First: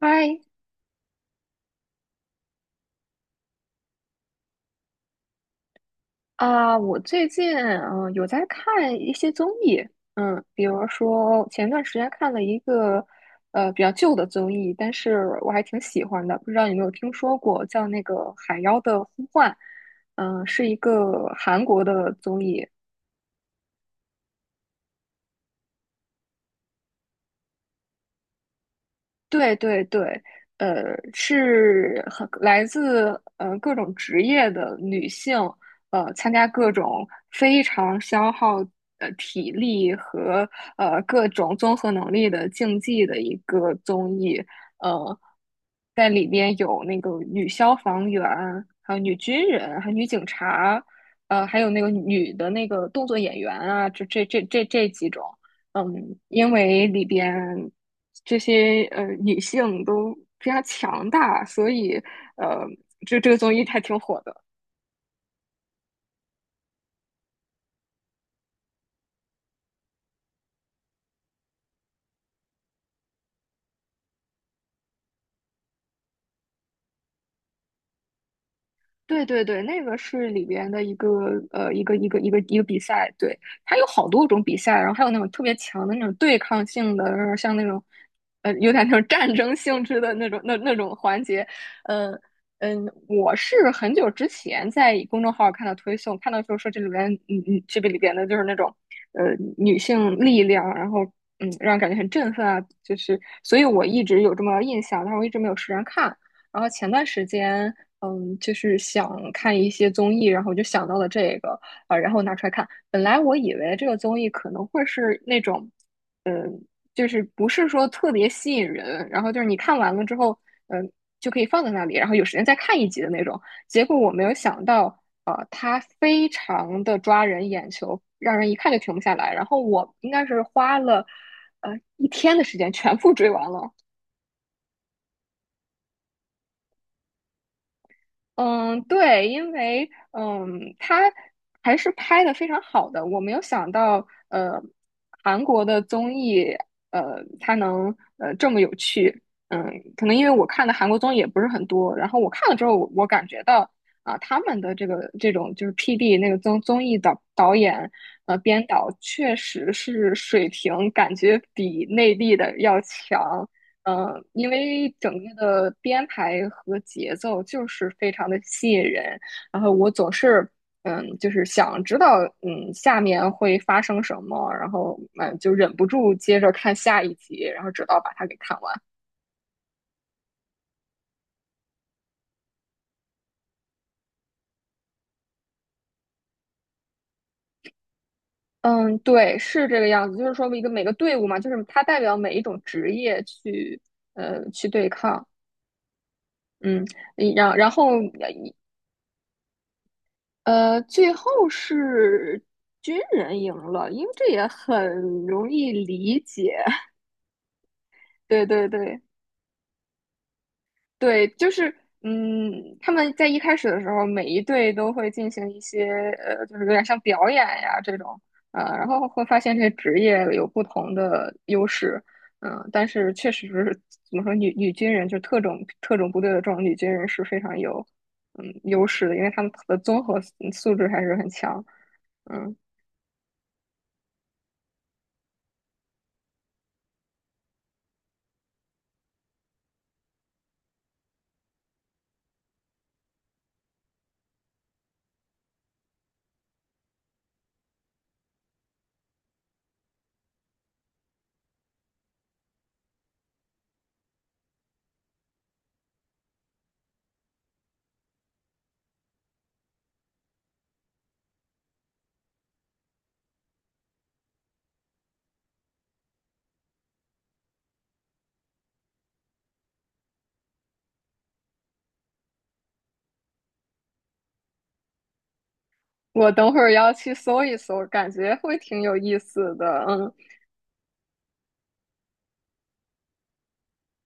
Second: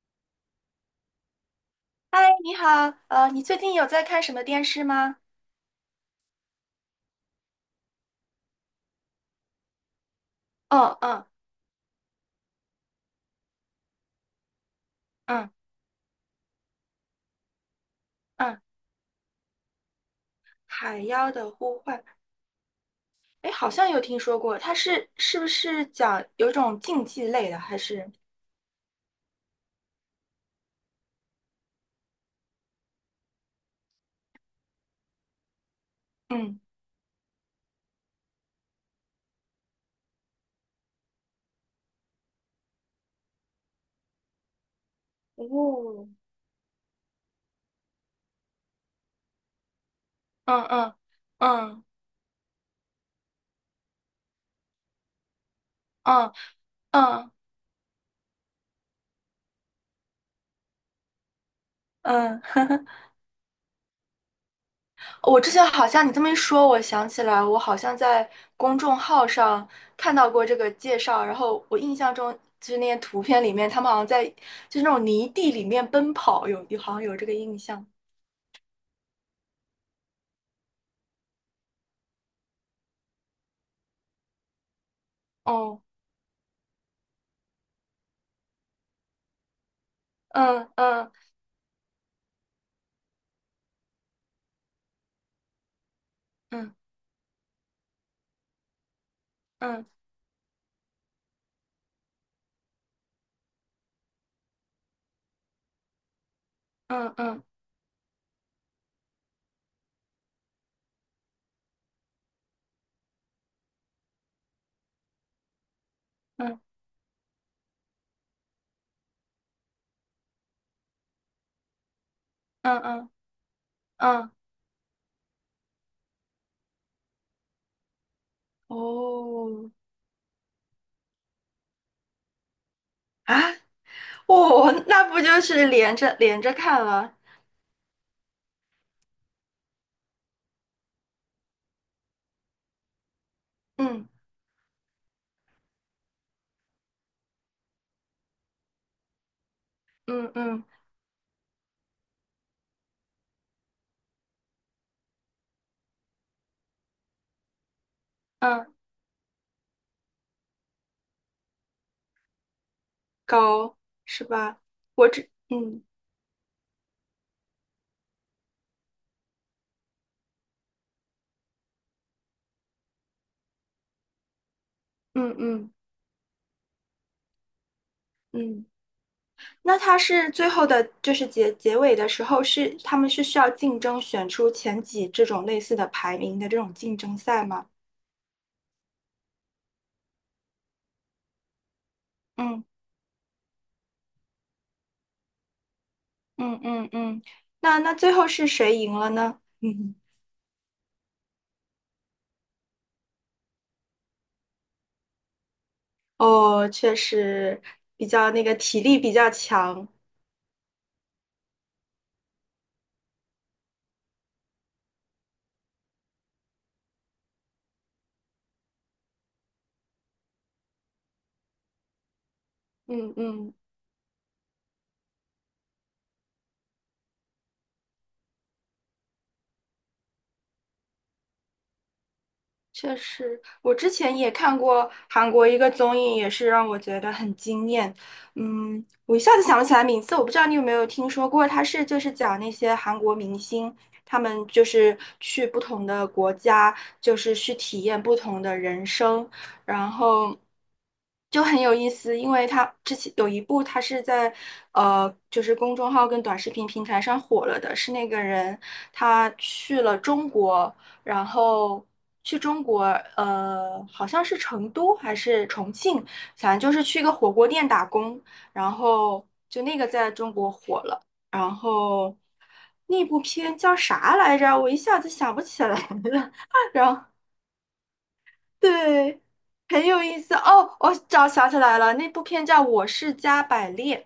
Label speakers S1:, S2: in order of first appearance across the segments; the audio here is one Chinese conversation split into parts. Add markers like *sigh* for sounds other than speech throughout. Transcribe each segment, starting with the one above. S1: 嗨。
S2: 嗨，你好，你最近有在看什么电视吗？
S1: 我最近有在看一些综艺。比如
S2: 哦，嗯
S1: 说前段时间看了一个比较旧的综艺，但是我
S2: 嗯
S1: 还挺喜欢的，不知道你有没有听说过，叫那个
S2: 嗯，
S1: 《海妖的呼唤》，是一
S2: 《海
S1: 个
S2: 妖的
S1: 韩
S2: 呼
S1: 国
S2: 唤》，
S1: 的综艺。
S2: 哎，好像有听说过，它是不是讲有一种竞技类的，还是
S1: 对对对，呃，是很来自各种职业的女性，参加
S2: 嗯
S1: 各种非常消耗体力和各种综合能力的竞技的一个综艺。呃，在
S2: 哦，
S1: 里边有那个女消防员，还有女军人，还有女警
S2: 嗯
S1: 察，
S2: 嗯
S1: 还有那
S2: 嗯
S1: 个女的那个动作演员啊，这几种。嗯，
S2: 嗯
S1: 因为里
S2: 嗯
S1: 边这些女性都非常强大，所以，
S2: 嗯，
S1: 呃，这个综艺还挺火的。
S2: *laughs* 我之前好像你这么一说，我想起来，我好像在公众号上看到过这个介绍，然后我印象中就是那些图片里面，他们好像在就是那种泥地里面奔跑，有好像有这个印象。
S1: 对对对，那个是里边的一个一个比赛，对，它有好多种比赛，然后还有那种特别
S2: 哦，
S1: 强的那种对抗性的，然后像那种有点那种战争性质的那种那
S2: 嗯
S1: 那种
S2: 嗯
S1: 环节。嗯嗯，我是很久之前在公众号儿看到推送，看到就是说
S2: 嗯
S1: 这里边这个里边的就是那种女
S2: 嗯
S1: 性力量，然后嗯让人感觉很振奋啊，就是所以我一直有这么印象，但是我一直没有时间看。然后前段
S2: 嗯
S1: 时
S2: 嗯
S1: 间，就是想看一些综艺，然后我就想到了这个，然后拿出来看。本来我以为这个综艺可能会是那种，
S2: 嗯
S1: 嗯，就是不是说特别吸引人，然后就是你看完了之后，嗯，就可以放在那里，然后有时间再
S2: 嗯
S1: 看一集的
S2: 嗯
S1: 那种。结果我没有
S2: 嗯，
S1: 想到，它非常的抓人眼球，让人一看就停不下来。然后
S2: 哦，
S1: 我应该是花了，呃，一天的时间全部追
S2: 啊，
S1: 完了。
S2: 哦，那不就是连着连着看了？
S1: 嗯，对，因为嗯，他还是拍的非常好的。我没有想到，
S2: 嗯
S1: 韩国的综艺，它能这么有趣。嗯，可能因为
S2: 嗯
S1: 我
S2: 嗯
S1: 看的韩国综艺也不是很多，然后我看了之后，我感觉到啊，他们的这个这种就是 PD 那个综艺导演编
S2: 嗯，
S1: 导，确实是水平感觉比内地的要强。
S2: 高，是
S1: 因
S2: 吧？
S1: 为整个的
S2: 嗯
S1: 编排和节奏就是非常的吸引人，然后我总是嗯，就是想知道嗯下面会发生什么，然后
S2: 嗯
S1: 嗯就
S2: 嗯
S1: 忍不住接着看下一集，然后直到把它给看
S2: 嗯，
S1: 完。
S2: 那它是最后的，就是结尾的时候是他们是需要竞争选出前几这种类似的排名的这种竞争赛吗？
S1: 嗯，对，是这个样子，就是说一个每个队伍嘛，就是它代表每一种
S2: 嗯
S1: 职业去去对抗。
S2: 嗯
S1: 嗯，
S2: 嗯嗯，
S1: 然然
S2: 那
S1: 后
S2: 那最后是谁赢了呢？*laughs*
S1: 最后是军人赢了，因为这也很容易理解。
S2: 哦，确
S1: *laughs*
S2: 实比较那
S1: 对
S2: 个
S1: 对
S2: 体力
S1: 对
S2: 比较强。
S1: 对，就是嗯，他们在一开始的时候，每一队都会进行一些就是有点像表演呀这种，然后会发现这些职业有不同的优势。但是
S2: 嗯
S1: 确实
S2: 嗯。
S1: 是怎么说，女军人就特种部队的这种女军人是非常有嗯优势的，因为他们的综合素质还是很强，嗯。
S2: 确实，我之前也看过韩国一个综艺，也是让我觉得很惊艳。嗯，我一下子想不起来名字，我不知道你有没有听说过，它是就是讲那些韩国明星，他们就是去不同的国家，就是去体验不同的人生，然后就很有意思，因为他之前有一部，他是在就是公众号跟短视频平台上火了的，是那个人他去了中国。然后去中国，好像是成都还是重庆，反正就是去一个火锅店打工，然后就那个在中国火了，然后那部片叫啥来着？我一下子想不起来
S1: 我
S2: 了。
S1: 等会儿
S2: *laughs*
S1: 要
S2: 然后
S1: 去搜一搜，感觉会挺有意
S2: 对，
S1: 思的。
S2: 很有
S1: 嗯，
S2: 意思哦，我找想起来了，那部片叫《我是加百列》。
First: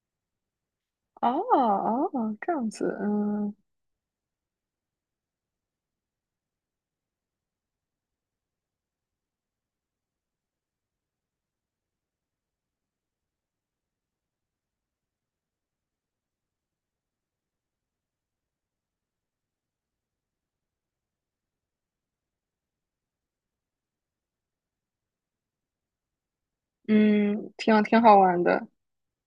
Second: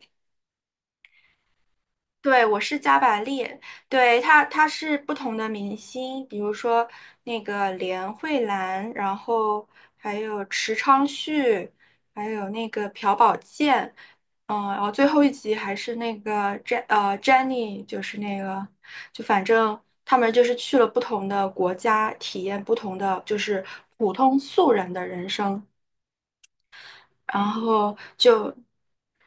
S1: 哦哦，
S2: 对，
S1: 这
S2: 我
S1: 样
S2: 是
S1: 子，
S2: 加百
S1: 嗯
S2: 列，对，他是不同的明星，比如说那个连慧兰，然后还有池昌旭，还有那个朴宝剑，嗯，然后最后一集还是那个 Jenny，就是那个，就反正他们就是去了不同的国家，体验不同的就是普通素人的人生，然
S1: 嗯，挺
S2: 后
S1: 挺好玩
S2: 就。
S1: 的。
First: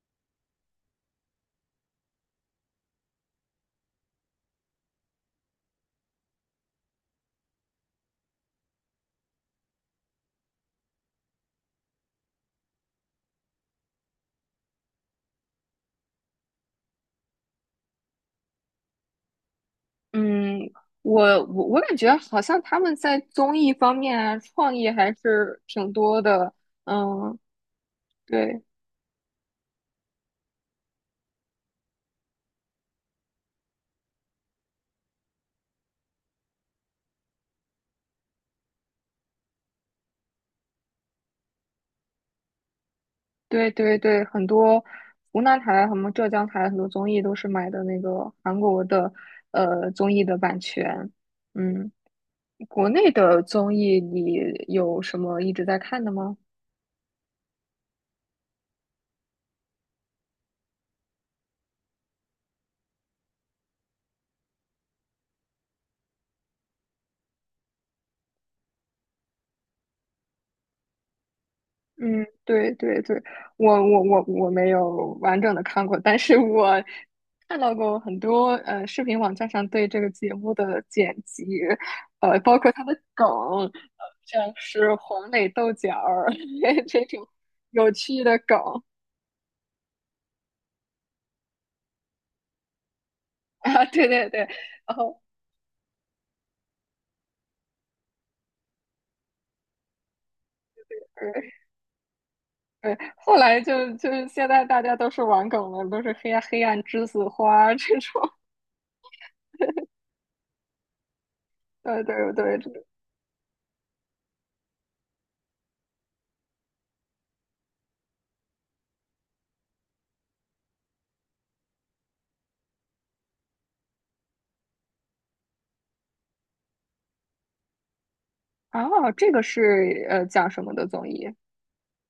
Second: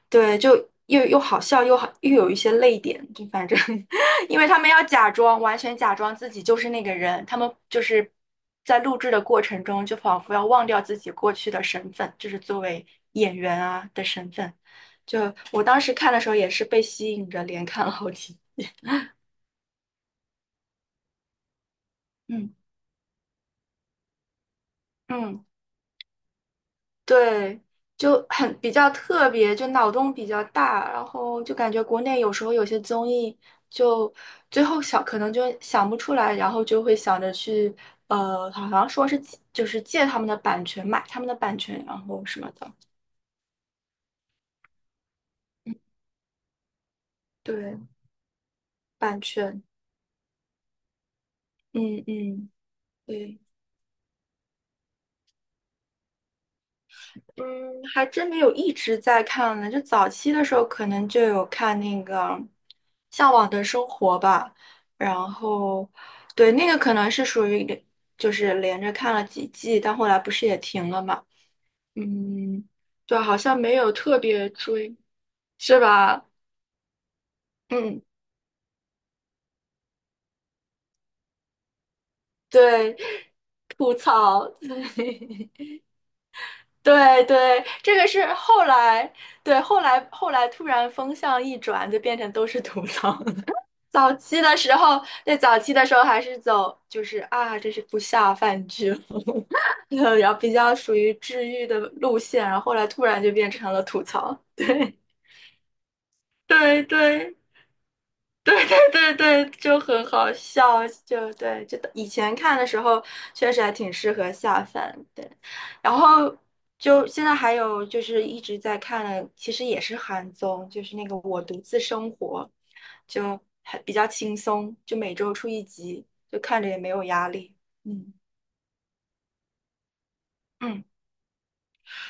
S2: 对，就又好笑又好，又有一些泪点，就反正，*laughs* 因为他们要假装，完全假装自己就是那个人，他们就是在录制的过程中，就仿佛要忘掉自己过去的身份，就是作为演员啊的身份。就我当时看的时候也是被吸引着，连看了好几，
S1: 嗯，我感觉好
S2: 嗯
S1: 像他们在综艺方面啊，创意还
S2: 嗯。
S1: 是挺多的。嗯，
S2: 对，就很
S1: 对
S2: 比较特别，就脑洞比较大，然后就感觉国内有时候有些综艺就最后想可能就想不出来，然后就会想着去好像说是就是借他们的版权，买他们的版权，然后什么的。
S1: 对对对，很多湖南台、什么浙江台很多综艺都是买
S2: 对，
S1: 的那个韩国的
S2: 版权，
S1: 综艺的版权。嗯，
S2: 嗯嗯，
S1: 国内
S2: 对。
S1: 的综艺你有什么一直在看的吗？
S2: 嗯，还真没有一直在看呢。就早期的时候，可能就有看那个《向往的生活》吧，然后对那个可能是属于就是连着看了几季，但后来不是也停了嘛。
S1: 嗯，
S2: 嗯，
S1: 对对
S2: 对，
S1: 对，
S2: 好像
S1: 我
S2: 没有
S1: 我
S2: 特
S1: 我我
S2: 别
S1: 没
S2: 追，
S1: 有完整的
S2: 是
S1: 看过，但
S2: 吧？
S1: 是我看到过
S2: 嗯，
S1: 很多视频网站上对这个节目的剪辑，包括它
S2: 对，
S1: 的梗，
S2: 吐
S1: 像
S2: 槽，
S1: 是黄磊
S2: 对。*laughs*
S1: 豆角儿 *laughs* 这
S2: 对
S1: 种
S2: 对，
S1: 有
S2: 这个
S1: 趣
S2: 是
S1: 的梗
S2: 后来，对，后来突然风向一转，就变成都是吐槽。
S1: 啊。对
S2: 早
S1: 对
S2: 期
S1: 对，
S2: 的时
S1: 然
S2: 候，
S1: 后
S2: 对早期的时候还是走就是啊，这是不下饭剧，*laughs* 然后比较属于治
S1: 对
S2: 愈的路线，然后后来
S1: 对，
S2: 突然就
S1: 后
S2: 变
S1: 来
S2: 成了
S1: 就
S2: 吐
S1: 就是
S2: 槽。
S1: 现在大家
S2: 对
S1: 都是玩梗了，都是黑暗
S2: *laughs*
S1: 黑暗
S2: 对
S1: 栀子
S2: 对，
S1: 花这种，
S2: 对对，就很好笑，就对，就
S1: 对
S2: 以
S1: 对
S2: 前
S1: 对，
S2: 看的时候确实还挺适合下饭，对。然后就现在还有就是一直在看的，其实也是韩综，就是那个《我独自生活》，就还比较轻松，就每周出一集，就看着也没有压力。嗯
S1: 啊，这个是讲什么
S2: 嗯。
S1: 的综艺？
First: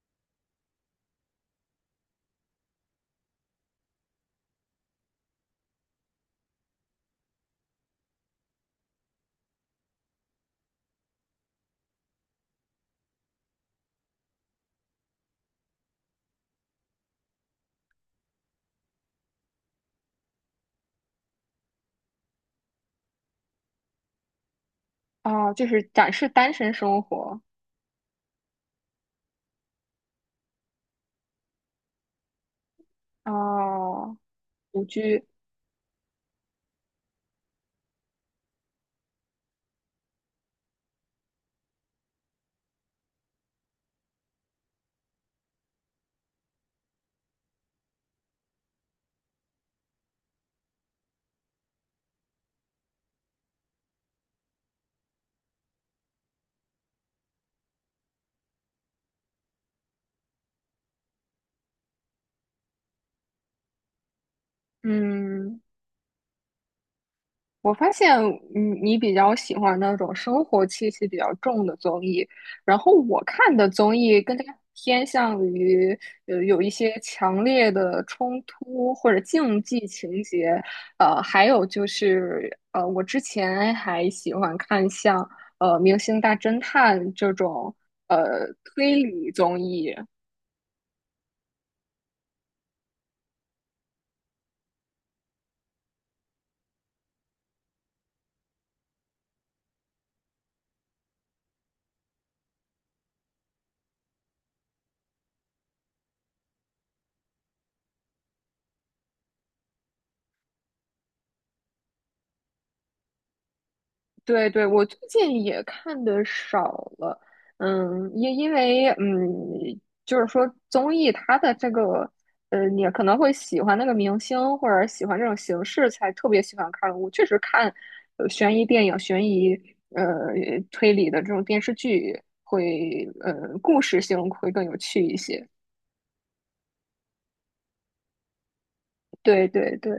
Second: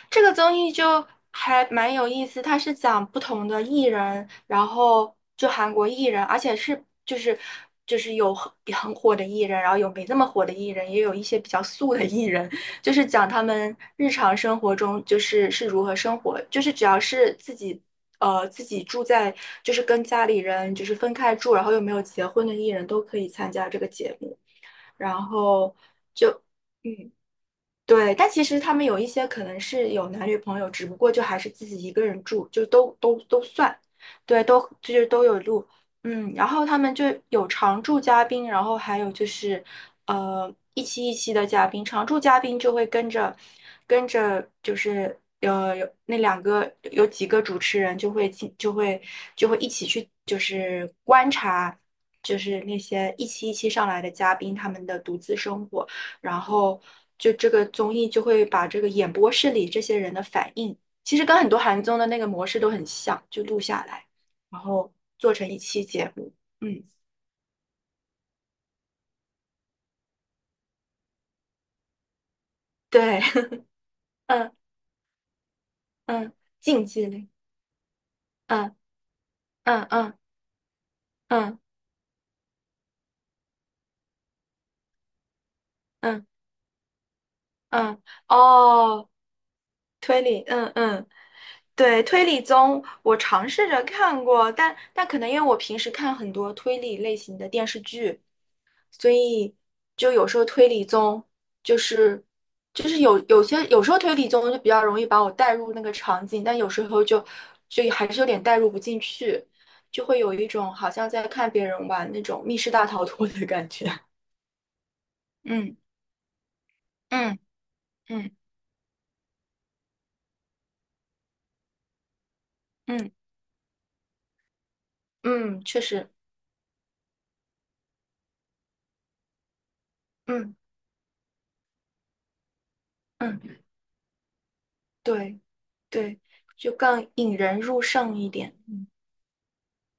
S2: 这个综艺就还蛮有意思，它是讲不同的艺人，然后就韩国艺人，而且是就是有很火的艺人，然后有没那么火的艺人，也有一些比较素的艺人，就是讲他们日常生活中就是如何生活，就是只要是自己。自己住在就是跟家里人就是分开住，然后又没有结婚的艺人都可以参加这个节目，然
S1: 哦，就
S2: 后
S1: 是展示
S2: 就
S1: 单身生
S2: 嗯。
S1: 活。
S2: 对，但其实他们有一些可能是有男女朋友，只不过就还是自己一个人住，就都算，
S1: 哦，
S2: 对，都
S1: 独
S2: 就是
S1: 居。
S2: 都有录，嗯，然后他们就有常驻嘉宾，然后还有就是一期一期的嘉宾，常驻嘉宾就会跟着跟着就是有那两个有几个主持人就会一起去就是观察，就是那些一期一期上来的嘉宾他们的独自生活。然后就这个综艺就会把这个演播室里这些人的反应，其实跟很多韩综的那个模式都很像，就录下来，然后做成一
S1: 嗯，
S2: 期节目。嗯，
S1: 我发现你比较喜欢那种生活气息比较重的综艺，然后
S2: 对，
S1: 我看的综
S2: *laughs*
S1: 艺更加
S2: 嗯
S1: 偏向于
S2: 嗯，
S1: 有一
S2: 竞
S1: 些
S2: 技类，
S1: 强烈的冲
S2: 嗯
S1: 突或者竞
S2: 嗯
S1: 技
S2: 嗯
S1: 情节。还
S2: 嗯
S1: 有就是我之前还喜欢看像《明星
S2: 嗯
S1: 大侦探》这种
S2: 嗯，
S1: 推
S2: 哦，
S1: 理综艺。
S2: 推理，嗯嗯。对，推理综我尝试着看过，但可能因为我平时看很多推理类型的电视剧，所以就有时候推理综就是就是有些有时候推理综就比较容易把我带入那个场景，但有时候就还是有点带入不进去，就会有一种好像在看别人玩那种密室大逃脱的感觉。*laughs*
S1: 对对，我最近也
S2: 嗯
S1: 看的少了。
S2: 嗯
S1: 嗯，因
S2: 嗯
S1: 因为嗯，就是说综艺它的这个，你可
S2: 嗯
S1: 能会喜欢那个明星或者喜欢这种
S2: 嗯，
S1: 形
S2: 确
S1: 式，才
S2: 实，
S1: 特别喜欢看。我确实看悬疑电影、悬疑呃
S2: 嗯
S1: 推理的这种电视剧会，
S2: 嗯，
S1: 故事性会更有趣一
S2: 对
S1: 些。
S2: 对，就更引人入胜一点。
S1: 对对对，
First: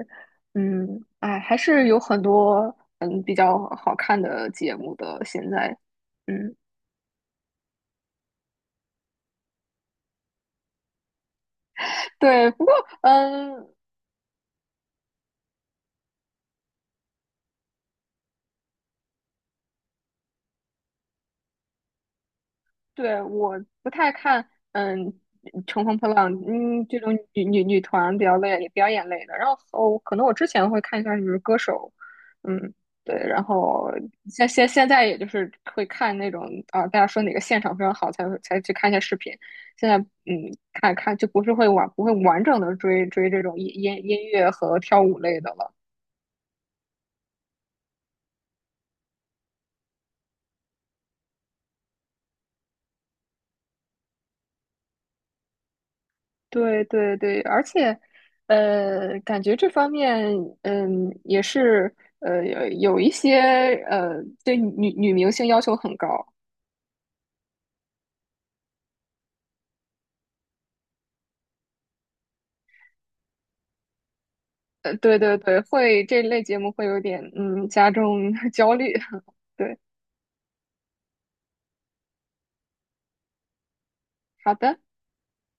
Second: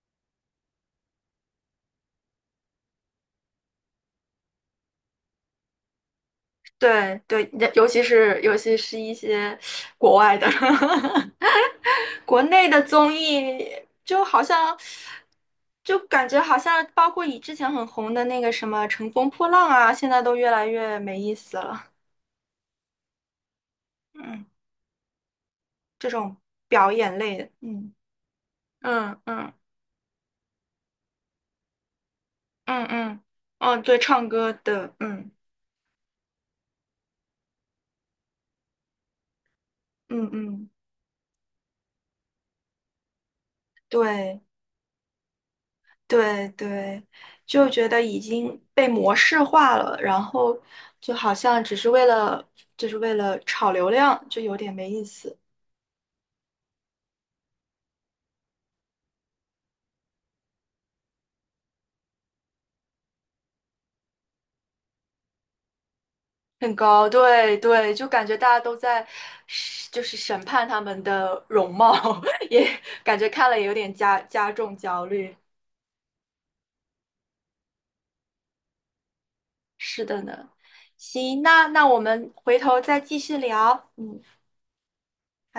S1: 嗯，哎，还是有很多嗯比较好看的节目的，现在，嗯。
S2: 对对，尤其是一些国外的，
S1: *laughs*
S2: *laughs* 国
S1: 对，不
S2: 内
S1: 过，
S2: 的综
S1: 嗯，
S2: 艺就好像，就感觉好像包括以之前很红的那个什么《乘风破浪》啊，现在都越来越没意思了。
S1: 对，我不太
S2: 嗯，
S1: 看，嗯，乘风破
S2: 这
S1: 浪，
S2: 种
S1: 嗯，
S2: 表
S1: 这种
S2: 演类
S1: 女
S2: 的，
S1: 女女
S2: 嗯
S1: 团比较类表演
S2: 嗯
S1: 类的。然
S2: 嗯
S1: 后，哦可能我之前会看一下就是歌手，嗯，
S2: 嗯
S1: 对。
S2: 嗯，
S1: 然
S2: 哦，
S1: 后
S2: 对，唱
S1: 现
S2: 歌
S1: 现现
S2: 的，
S1: 在也就
S2: 嗯
S1: 是会看那种啊，大家说哪个现场非常好才会才去看一下视频。现在，
S2: 嗯
S1: 嗯，
S2: 嗯，
S1: 看看就不是会完不会完整的追这种音音音
S2: 对。
S1: 乐和跳舞类的了。
S2: 对对，就觉得已经被模式化了，然后就好像只是为了，就是为了炒流量，就有点没意思。
S1: 对对对，而且，感觉这方面，嗯，也是，有有一些，对女明星要求很高，
S2: 很高，对对，就感觉大家都在审，就是审判他们的容貌，*laughs* 也感觉看了也有点加重焦
S1: 对
S2: 虑。
S1: 对对，会这类节目会有点，嗯，加重 *laughs* 焦虑，*laughs* 对。
S2: 是的呢，行，那我们回头再继续聊。嗯，
S1: 好的。
S2: 好